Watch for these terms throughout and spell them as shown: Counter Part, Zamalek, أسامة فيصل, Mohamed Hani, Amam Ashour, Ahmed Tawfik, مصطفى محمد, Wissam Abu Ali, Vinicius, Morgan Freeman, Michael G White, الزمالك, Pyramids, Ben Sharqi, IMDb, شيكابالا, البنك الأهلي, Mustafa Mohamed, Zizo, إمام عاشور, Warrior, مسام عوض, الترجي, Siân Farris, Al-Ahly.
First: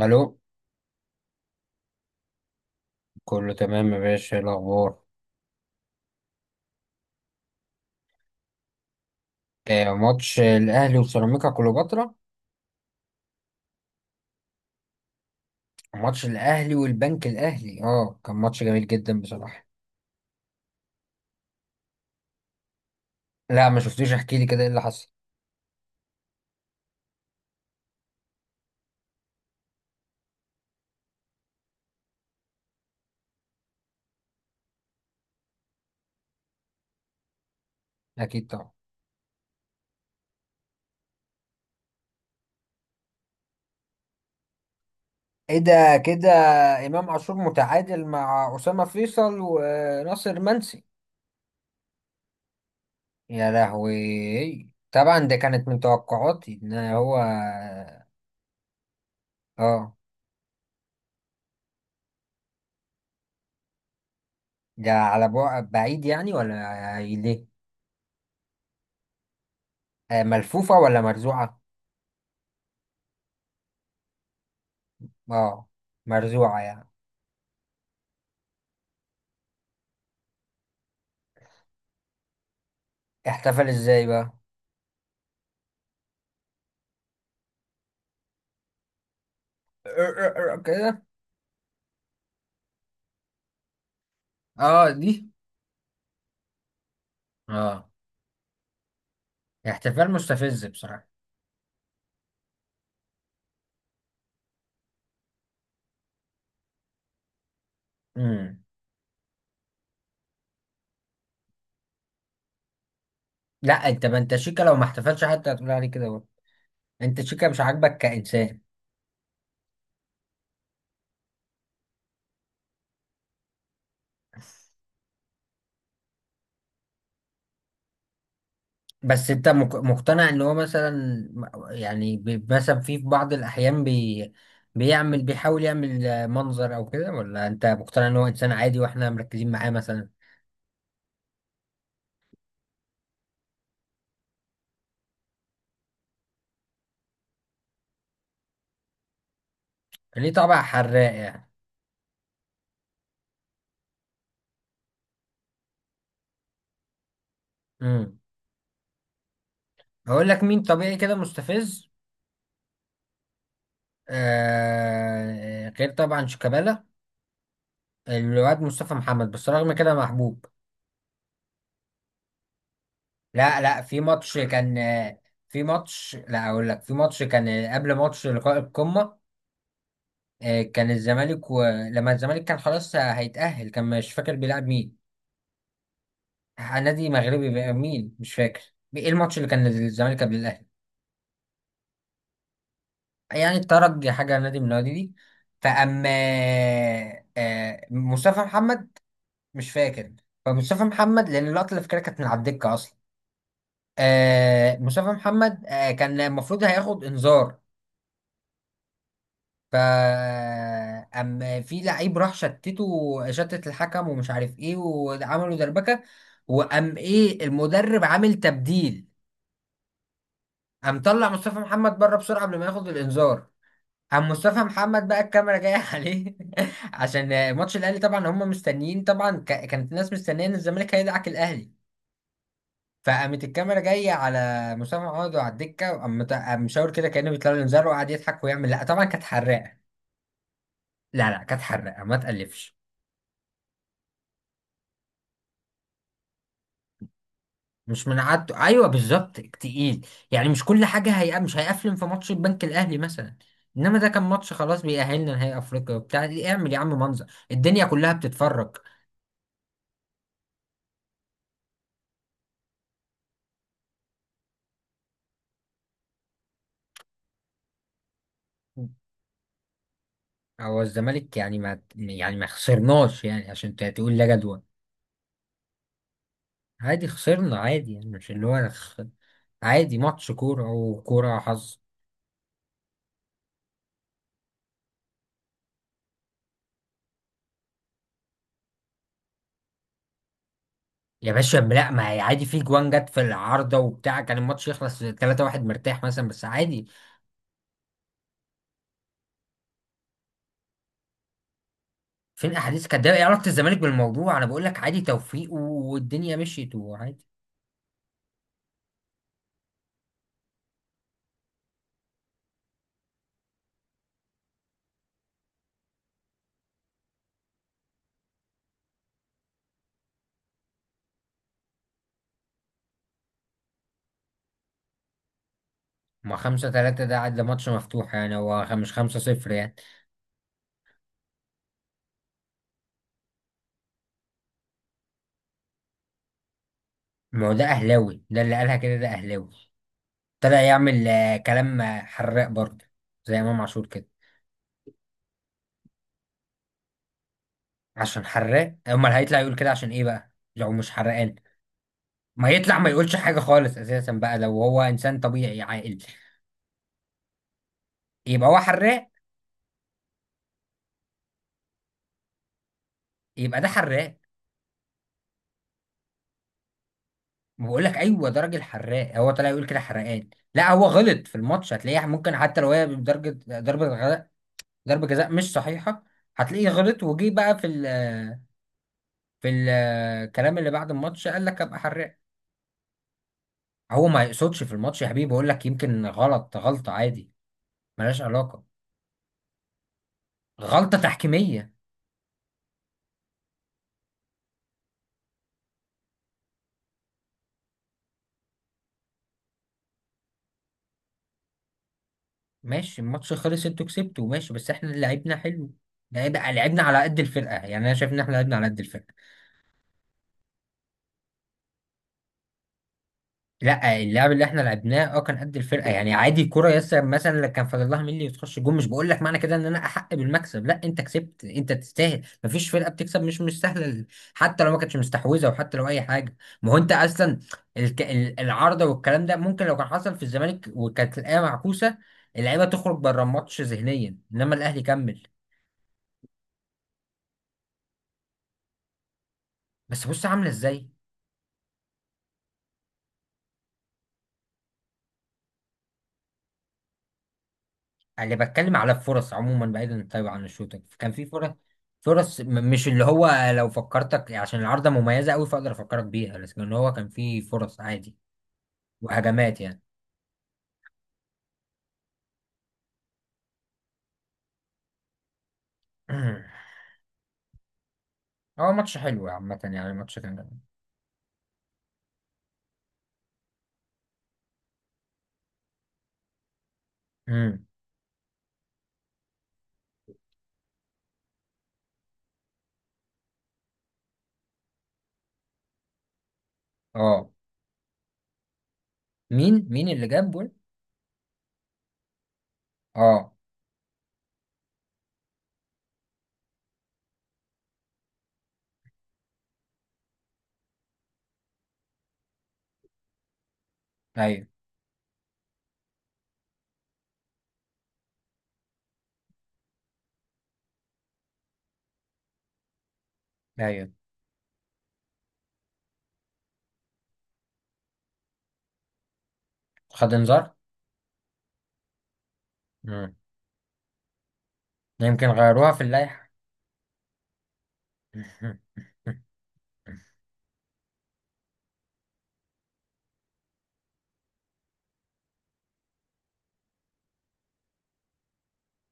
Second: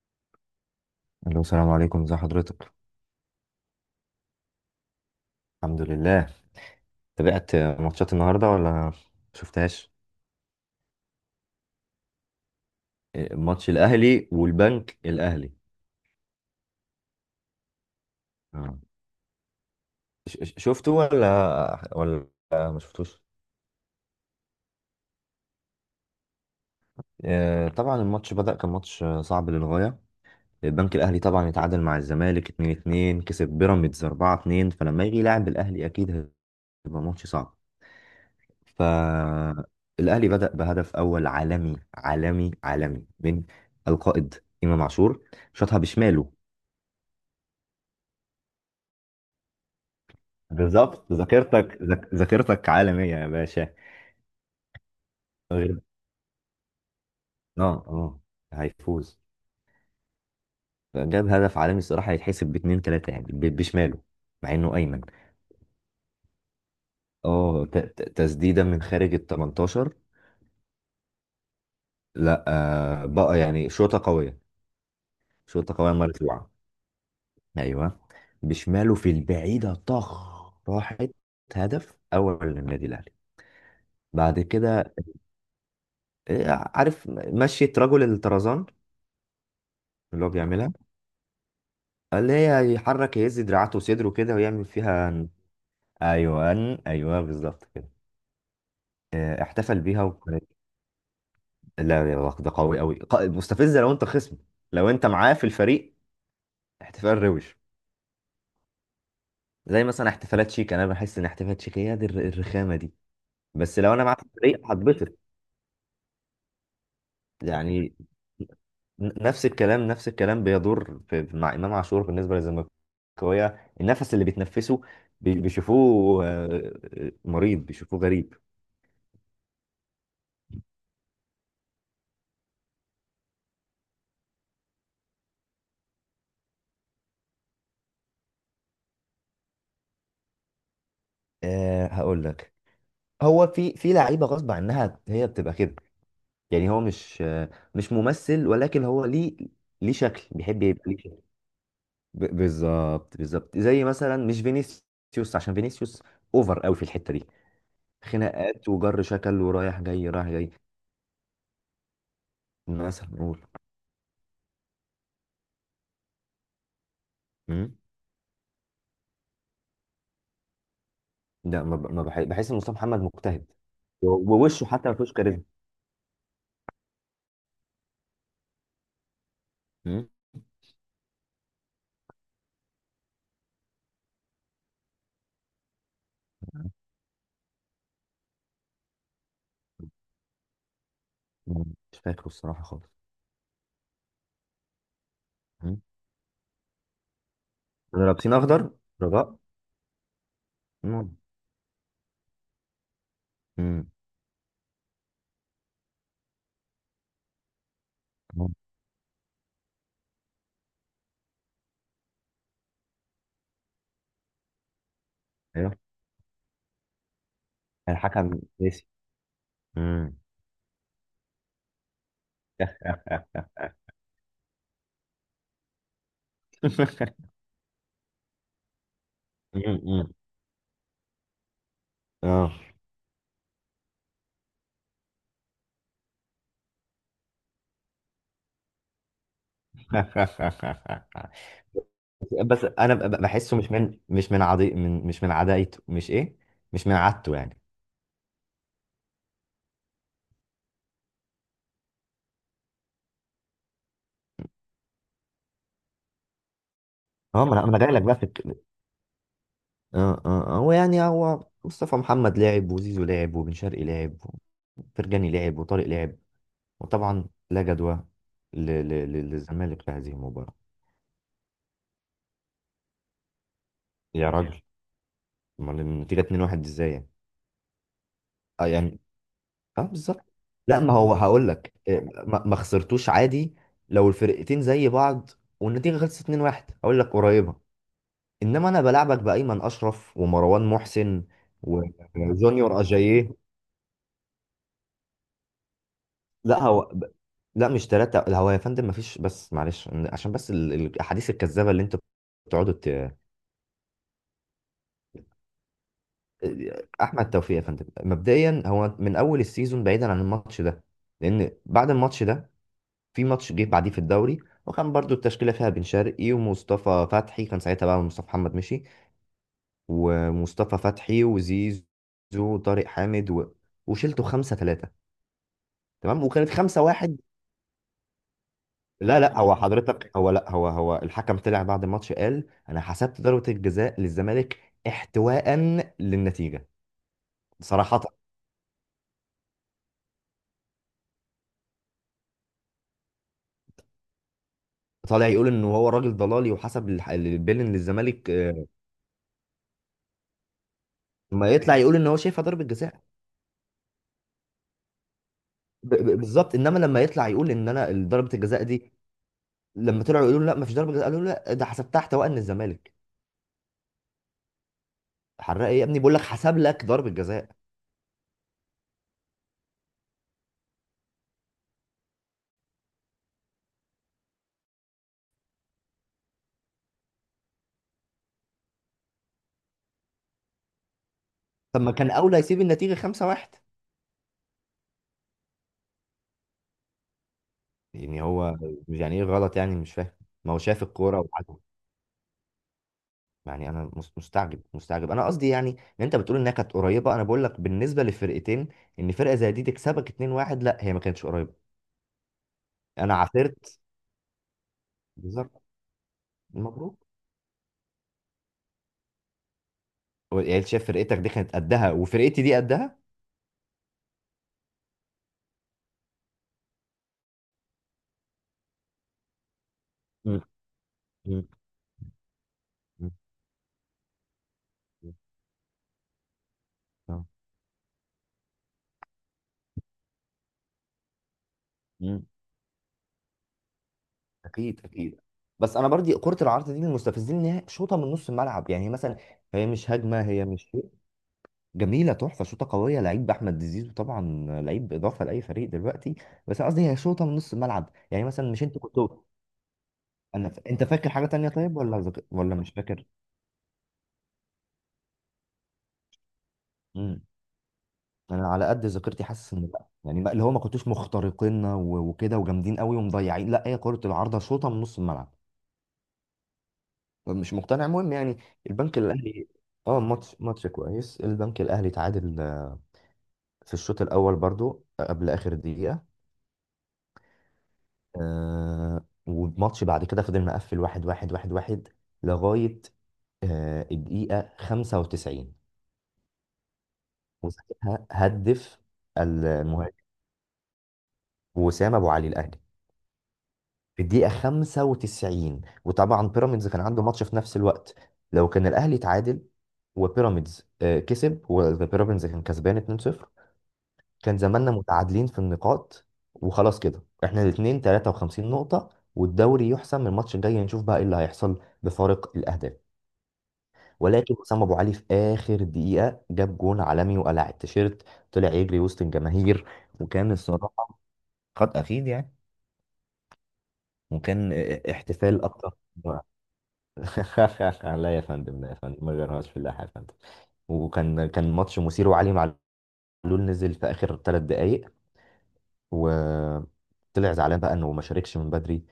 الو، الو، السلام عليكم، ازي حضرتك؟ كله تمام يا باشا، إيه الاخبار؟ الحمد لله. تابعت ماتشات النهارده ولا شفتهاش؟ آه، ماتش الاهلي وسيراميكا كليوباترا. إيه، ماتش الاهلي والبنك الاهلي. ماتش الاهلي والبنك الاهلي، اه كان ماتش آه. جميل جدا بصراحه. شفته ولا ولا ما شفتوش؟ لا ما شفتوش، احكي لي كده ايه اللي حصل. طبعا الماتش بدأ، كان ماتش صعب للغايه. البنك الاهلي طبعا اتعادل مع الزمالك 2-2، كسب بيراميدز 4-2، فلما يجي يلعب الاهلي اكيد هيبقى ماتش صعب. اكيد طبعا. فالاهلي بدأ بهدف اول عالمي عالمي عالمي من القائد امام عاشور، ايه شاطها ده؟ كده. بشماله. امام عاشور متعادل مع اسامه فيصل وناصر منسي. بالظبط، ذاكرتك ذاكرتك عالمية يا يا باشا. لهوي، طبعا ده كانت من غير. توقعاتي ان هو. اه اه هيفوز. اه، جاب هدف عالمي، الصراحة هيتحسب باتنين تلاتة يعني، بشماله، مع انه ده ايمن. على بعد بعيد يعني ولا ليه؟ اه تسديدة من خارج ال 18. آه، ملفوفه ولا مرزوعه؟ لا، آه بقى، يعني شوطة قوية. اه، شوطة قوية مرفوعة. مرزوعه يعني. ايوه. بشماله في البعيدة، طخ، راحت. هدف اول للنادي الاهلي. احتفل ازاي بقى؟ بعد كده، إيه، عارف مشية رجل الطرزان، اللي هو بيعملها، كده. اللي هي يحرك، يهز دراعاته وصدره كده، ويعمل اه دي. فيها ايوه، ايوه بالظبط اه. كده. احتفل بيها احتفال وكانت، مستفز بصراحة. لا يا الله، ده قوي قوي، مستفزه لو انت خصم، لو انت معاه في الفريق احتفال روش. امم. زي مثلا احتفالات شيك، انا بحس ان احتفالات شيك هي دي الرخامه دي. بس لا لو انا انت، معاه ما في انت الفريق شيكا لو ما هتبسط. احتفلش حتى هتقول عليه كده برضه. انت شيكا مش يعني، عاجبك كإنسان. نفس الكلام، نفس الكلام بيدور مع امام عاشور بالنسبه للزملكاويه، النفس اللي بيتنفسه بيشوفوه مريض، بيشوفوه غريب. بس انت مقتنع ان هو مثلا، يعني، مثلا في بعض الأحيان بي، بيحاول يعمل منظر او كده، ولا انت مقتنع ان هو انسان عادي واحنا مركزين معاه مثلا؟ أه، هقول لك. هو في لعيبه غصب عنها هي بتبقى كده، يعني هو مش ممثل، ولكن هو ليه، ليه شكل، ليه طبع بيحب يبقى ليه حراق شكل. يعني. بالظبط بالظبط. زي مثلا مش فينيسيوس، عشان فينيسيوس اوفر قوي في الحته دي، امم. خناقات وجر شكل ورايح جاي، هقول رايح لك جاي. مين طبيعي كده مستفز. مثلا نقول. آه، غير طبعا شيكابالا. مم؟ الواد مصطفى محمد بس رغم كده محبوب. لا، ما ب- ما بح- بحس ان مصطفى محمد مجتهد، لا لا، في ماتش ووشه كان. حتى ما فيهوش كاريزما. في ماتش، لا اقول لك، في ماتش كان قبل ماتش لقاء القمة. مم؟ كان الزمالك، ولما الزمالك كان خلاص هيتأهل، كان مش فاكر بيلعب مين. نادي مغربي بقى، مين مش فاكر. ايه الماتش اللي كان الزمالك قبل الأهلي؟ مم. مش فاكره الصراحه خالص. يعني الترجي، حاجة نادي من النوادي دي. مم؟ فأما رابطين مصطفى اخضر، محمد. رجاء. مش فاكر. فمصطفى مم. محمد، لأن اللقطة اللي فاكرها كانت من على الدكة أصلا. مم. آه مصطفى محمد، آه كان المفروض هياخد انذار. مم. ف، أم، في لعيب راح شتته، شتت الحكم، ومش عارف ايه، وعملوا ايوه. دربكه. وقام ايه المدرب عامل الحكم. تبديل. مم. قام طلع مصطفى محمد بره بسرعه قبل ما ياخد الانذار. قام مصطفى محمد بقى الكاميرا جايه عليه، عشان ماتش الاهلي طبعا، هم مستنيين طبعا، مم. كانت الناس مم. مستنيه ان الزمالك هيدعك الاهلي. اه. فقامت الكاميرا جايه على مسام عوض وعلى الدكه، وقام قام مشاور كده كانه بيطلع له انذار، وقعد يضحك ويعمل لا، طبعا كانت حراقه. لا لا، كانت حراقه، ما بس تقلفش. انا بحسه مش من، مش من عضي، من مش من عدايته، مش ايه، مش من عادته يعني. مش من عادته، ايوه بالظبط، تقيل. يعني مش كل حاجه هي، مش هيقفلن في ماتش البنك الاهلي مثلا، انما ده كان ماتش خلاص بيأهلنا نهائي افريقيا وبتاع. اعمل يا عم منظر، اه، ما انا، ما أنا الدنيا جاي لك كلها بقى في بتتفرج. اه آه. هو يعني، هو مصطفى محمد لعب، وزيزو لعب، وبن شرقي لعب، وفرجاني لعب، وطارق لعب، وطبعا لا جدوى للزمالك في هذه المباراة. هو الزمالك يعني ما، يعني ما خسرناش يعني عشان تقول يا لا جدول. راجل، امال النتيجة 2-1 ازاي عادي يعني؟ خسرنا، عادي يعني، مش اللي اه هو يعني. اه عادي، بالظبط. ماتش كورة لا، ما هو وكورة هقول لك، حظ. إيه، ما خسرتوش عادي. لو الفرقتين زي بعض والنتيجه خلصت 2-1 هقول لك قريبه، انما انا بلعبك بايمن اشرف ومروان محسن يا باشا لا، ما هي عادي، في وجونيور. جوان جت في اجاييه. العارضة وبتاع، كان الماتش يخلص 3-1 مرتاح مثلا، بس لا، عادي. لا، مش ثلاثه، لا هو يا فندم ما فيش، بس معلش عشان بس الاحاديث الكذابه اللي انتوا فين بتقعدوا احاديث؟ كانت ت... ايه علاقة الزمالك بالموضوع؟ انا بقول لك عادي، توفيق والدنيا مشيت آه، وعادي. احمد توفيق يا فندم، مبدئيا هو من اول السيزون بعيدا عن الماتش ده، لان بعد الماتش ده في ماتش جه بعديه في الدوري، وكان برضو التشكيلة فيها بن شرقي ومصطفى فتحي، كان ساعتها بقى مصطفى محمد مشي، ومصطفى فتحي وزيزو وطارق حامد و... وشلته خمسة ثلاثة، تمام، ما وكانت خمسة 5-3 ده، واحد. عاد ده ماتش مفتوح يعني، هو مش لا لا 5-0 هو يعني. حضرتك هو لا هو هو الحكم طلع بعد الماتش قال أنا حسبت ضربة الجزاء للزمالك احتواء للنتيجة. ما هو ده صراحة اهلاوي، ده اللي قالها كده ده اهلاوي. طلع يعمل كلام حراق برضه، زي امام عاشور كده. طالع يقول إن هو راجل ضلالي، وحسب البيلن عشان للزمالك. آه، حراق، امال هيطلع يقول كده عشان ايه بقى لو مش حرقان؟ ما يطلع يقول إن هو شايفها ما ضربة يطلع ما جزاء. يقولش حاجة خالص اساسا بقى لو هو انسان طبيعي عاقل. بالظبط. انما لما يطلع يقول ان انا ضربه يبقى هو الجزاء دي، حراق. لما طلعوا يقولوا لا مفيش ضربه جزاء، قالوا لا ده حسبتها احتواء ان الزمالك. يبقى ده حراق. حرق ايه يا ابني؟ بقول لك حسب لك ضربه جزاء. ما بقول لك ايوه، ده راجل حراق، هو طلع يقول كده حرقان. لا، هو غلط في الماتش هتلاقيه ممكن، حتى لو هي بدرجه ضربه ضربه جزاء مش صحيحه، هتلاقيه غلط وجي بقى في الكلام اللي بعد الماتش قال لك، ابقى طب ما كان حراق. اولى يسيب النتيجه 5-1 هو ما يقصدش في الماتش يا حبيبي، بقول لك يمكن غلط، غلطه عادي ملهاش يعني. هو علاقه، يعني ايه غلط؟ يعني مش فاهم، ما هو شايف غلطه الكوره وعجبه. تحكيميه. يعني انا مستعجب، مستعجب. انا قصدي يعني، ان انت بتقول انها كانت قريبه، انا بقول لك بالنسبه للفرقتين، ان فرقه زي دي تكسبك 2-1، لا هي ما كانتش قريبه. ماشي، انا الماتش خلص، عثرت، انتوا كسبتوا ماشي، بس احنا لعبنا بالظبط. حلو. لعبنا مبروك. على قد الفرقه يعني، انا شايف ان احنا لعبنا على قد الفرقه. يعني أنت شايف فرقتك دي كانت قدها، وفرقتي دي قدها. لا، اللعب اللي احنا لعبناه اه كان قد الفرقه، يعني عادي، كرة يسر مثلا لو كان فاضل لها ملي وتخش جون، مش بقول لك معنى كده ان انا احق مم. بالمكسب، لا انت كسبت، انت تستاهل، مفيش فرقه مم. بتكسب، مش سهله. حتى لو ما كانتش مستحوذه، وحتى لو اي حاجه. ما هو انت آه. اصلا العارضه والكلام ده، ممكن لو كان حصل في الزمالك وكانت الايه معكوسه، مم. اللعيبه تخرج بره الماتش ذهنيا، انما اكيد الاهلي اكيد. كمل. بس انا برضي كرة العرض دي من المستفزين، ان هي شوطة من نص الملعب يعني، هي مثلا، هي مش بس هجمة، بص هي عامله مش ازاي. شيء. جميلة، تحفة، شوطة قوية، لعيب احمد زيزو طبعا، لعيب اضافة لاي فريق دلوقتي. بس أنا قصدي هي شوطة من نص الملعب، يعني اللي مثلا مش بتكلم انت على كنت. الفرص عموما، بعيدا طيب عن انا ف... الشوتنج، انت فاكر كان في حاجة تانية فرص. طيب، ولا ذك... فرص، ولا مش مش اللي فاكر؟ هو، لو فكرتك عشان العارضة مميزة قوي فاقدر افكرك بيها، لكن هو كان امم في فرص عادي انا على قد ذاكرتي حاسس وهجمات ان يعني. لا، يعني اللي هو ما كنتوش مخترقين و... وكده وجامدين قوي ومضيعين. لا، هي كرة العارضة شوطة من نص الملعب. مش مقتنع، المهم يعني. هو ماتش البنك حلو الاهلي. عامة يعني، اه، ماتش كان ماتش، جميل. ماتش كويس، البنك الاهلي تعادل في الشوط الاول برضو، قبل اخر دقيقه. امم. والماتش بعد كده فضل مقفل واحد واحد واحد واحد لغايه الدقيقه 95، اه. وساعتها هدف مين مين اللي المهاجم جاب جول؟ وسام ابو علي الاهلي اه. في الدقيقه 95. وطبعا بيراميدز كان عنده ماتش في نفس الوقت، لو كان الاهلي تعادل وبيراميدز كسب، وبيراميدز كان كسبان 2-0، كان ايوه. زماننا متعادلين في النقاط، وخلاص كده احنا الاثنين 53 نقطة، والدوري يحسم الماتش الجاي، نشوف بقى ايه اللي هيحصل بفارق الأهداف. ايوه. ولكن حسام أبو علي في آخر دقيقة جاب جون عالمي وقلع التيشيرت، طلع يجري وسط الجماهير. خد وكان انذار. الصراحة، خد أخيد يعني، امم. وكان يمكن احتفال أكتر. غيروها في اللائحة. لا يا فندم، لا يا فندم، ما غيرهاش في الله يا فندم. وكان، كان ماتش مثير. وعلي معلول نزل في آخر ثلاث دقايق، وطلع زعلان بقى انه ما شاركش من بدري،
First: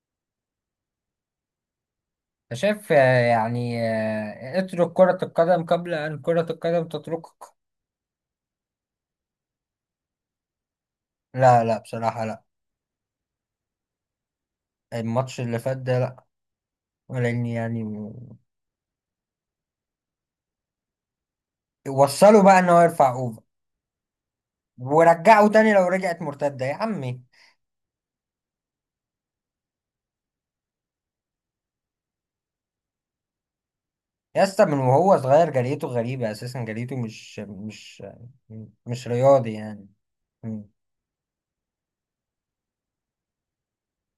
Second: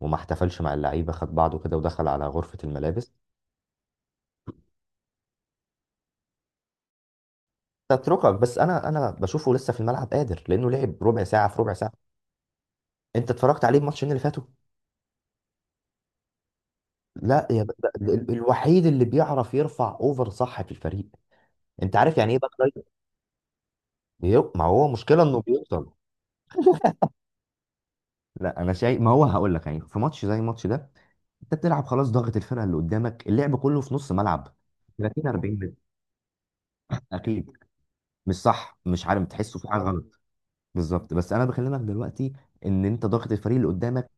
وما احتفلش مع اللعيبه، خد بعضه كده ودخل على غرفه أنت شايف الملابس. يعني، اترك كرة القدم قبل أن كرة القدم تتركك. تتركك. بس انا، انا بشوفه لسه في الملعب قادر، لانه لعب ربع ساعه في لا ربع لا، ساعه، بصراحة لا. انت اتفرجت عليه الماتشين اللي فاتوا. الماتش اللي فات ده لا. لان لا يا ب... يعني الوحيد اللي بيعرف يرفع اوفر صح في الفريق. انت عارف يعني ايه وصلوا باك بقى ان رايت؟ هو يرفع اوفر، ما هو مشكله انه ورجعوا تاني لو بيوصل. رجعت مرتده يا عمي. لا انا شايف، ما هو هقول لك، يعني في ماتش زي الماتش ده، انت بتلعب خلاص، ضاغط الفرقه اللي قدامك، اللعب كله في نص يا ملعب، اسطى، من وهو 30 صغير 40 متر، جريته غريبه اساسا، جريته مش اكيد. مش مش صح، مش مش عارف، رياضي بتحسه في حاجه يعني. غلط. مم. بالظبط. بس انا بكلمك دلوقتي، ان انت ضاغط الفريق اللي قدامك،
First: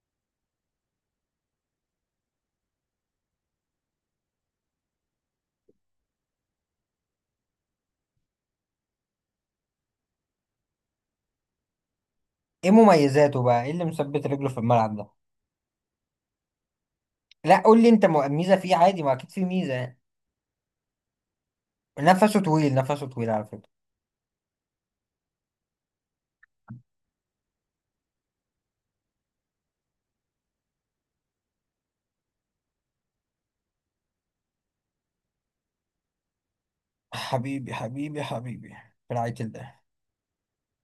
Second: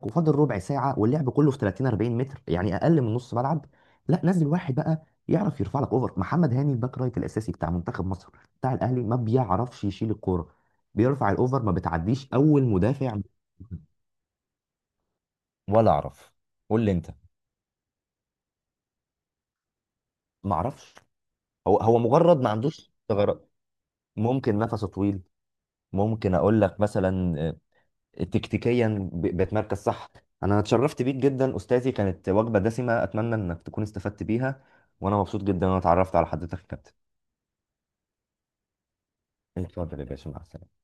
وفاضل ربع ساعه، واللعب كله في 30 40 متر، يعني اقل من نص ملعب. لا نزل واحد بقى يعرف يرفع لك اوفر. محمد هاني الباك رايت الاساسي بتاع منتخب مصر، بتاع الاهلي، ما بيعرفش يشيل الكوره، بيرفع الاوفر ما بتعديش اول ايه مدافع. مميزاته بقى؟ ايه اللي مثبت رجله في الملعب ده؟ ولا اعرف، قول لي انت. لا، قول لي انت، ميزه فيه عادي، ما اكيد في ميزه يعني. ما اعرفش، هو هو نفسه مجرد ما طويل، عندوش نفسه طويل على ثغرات. فكره. ممكن نفسه طويل. ممكن اقول لك مثلا تكتيكيا بتمركز صح. انا اتشرفت بيك جدا استاذي، كانت وجبه دسمه، اتمنى انك تكون استفدت بيها، وانا مبسوط جدا ان انا اتعرفت على حضرتك يا كابتن. حبيبي حبيبي حبيبي. اتفضل يا باشا، مع السلامه.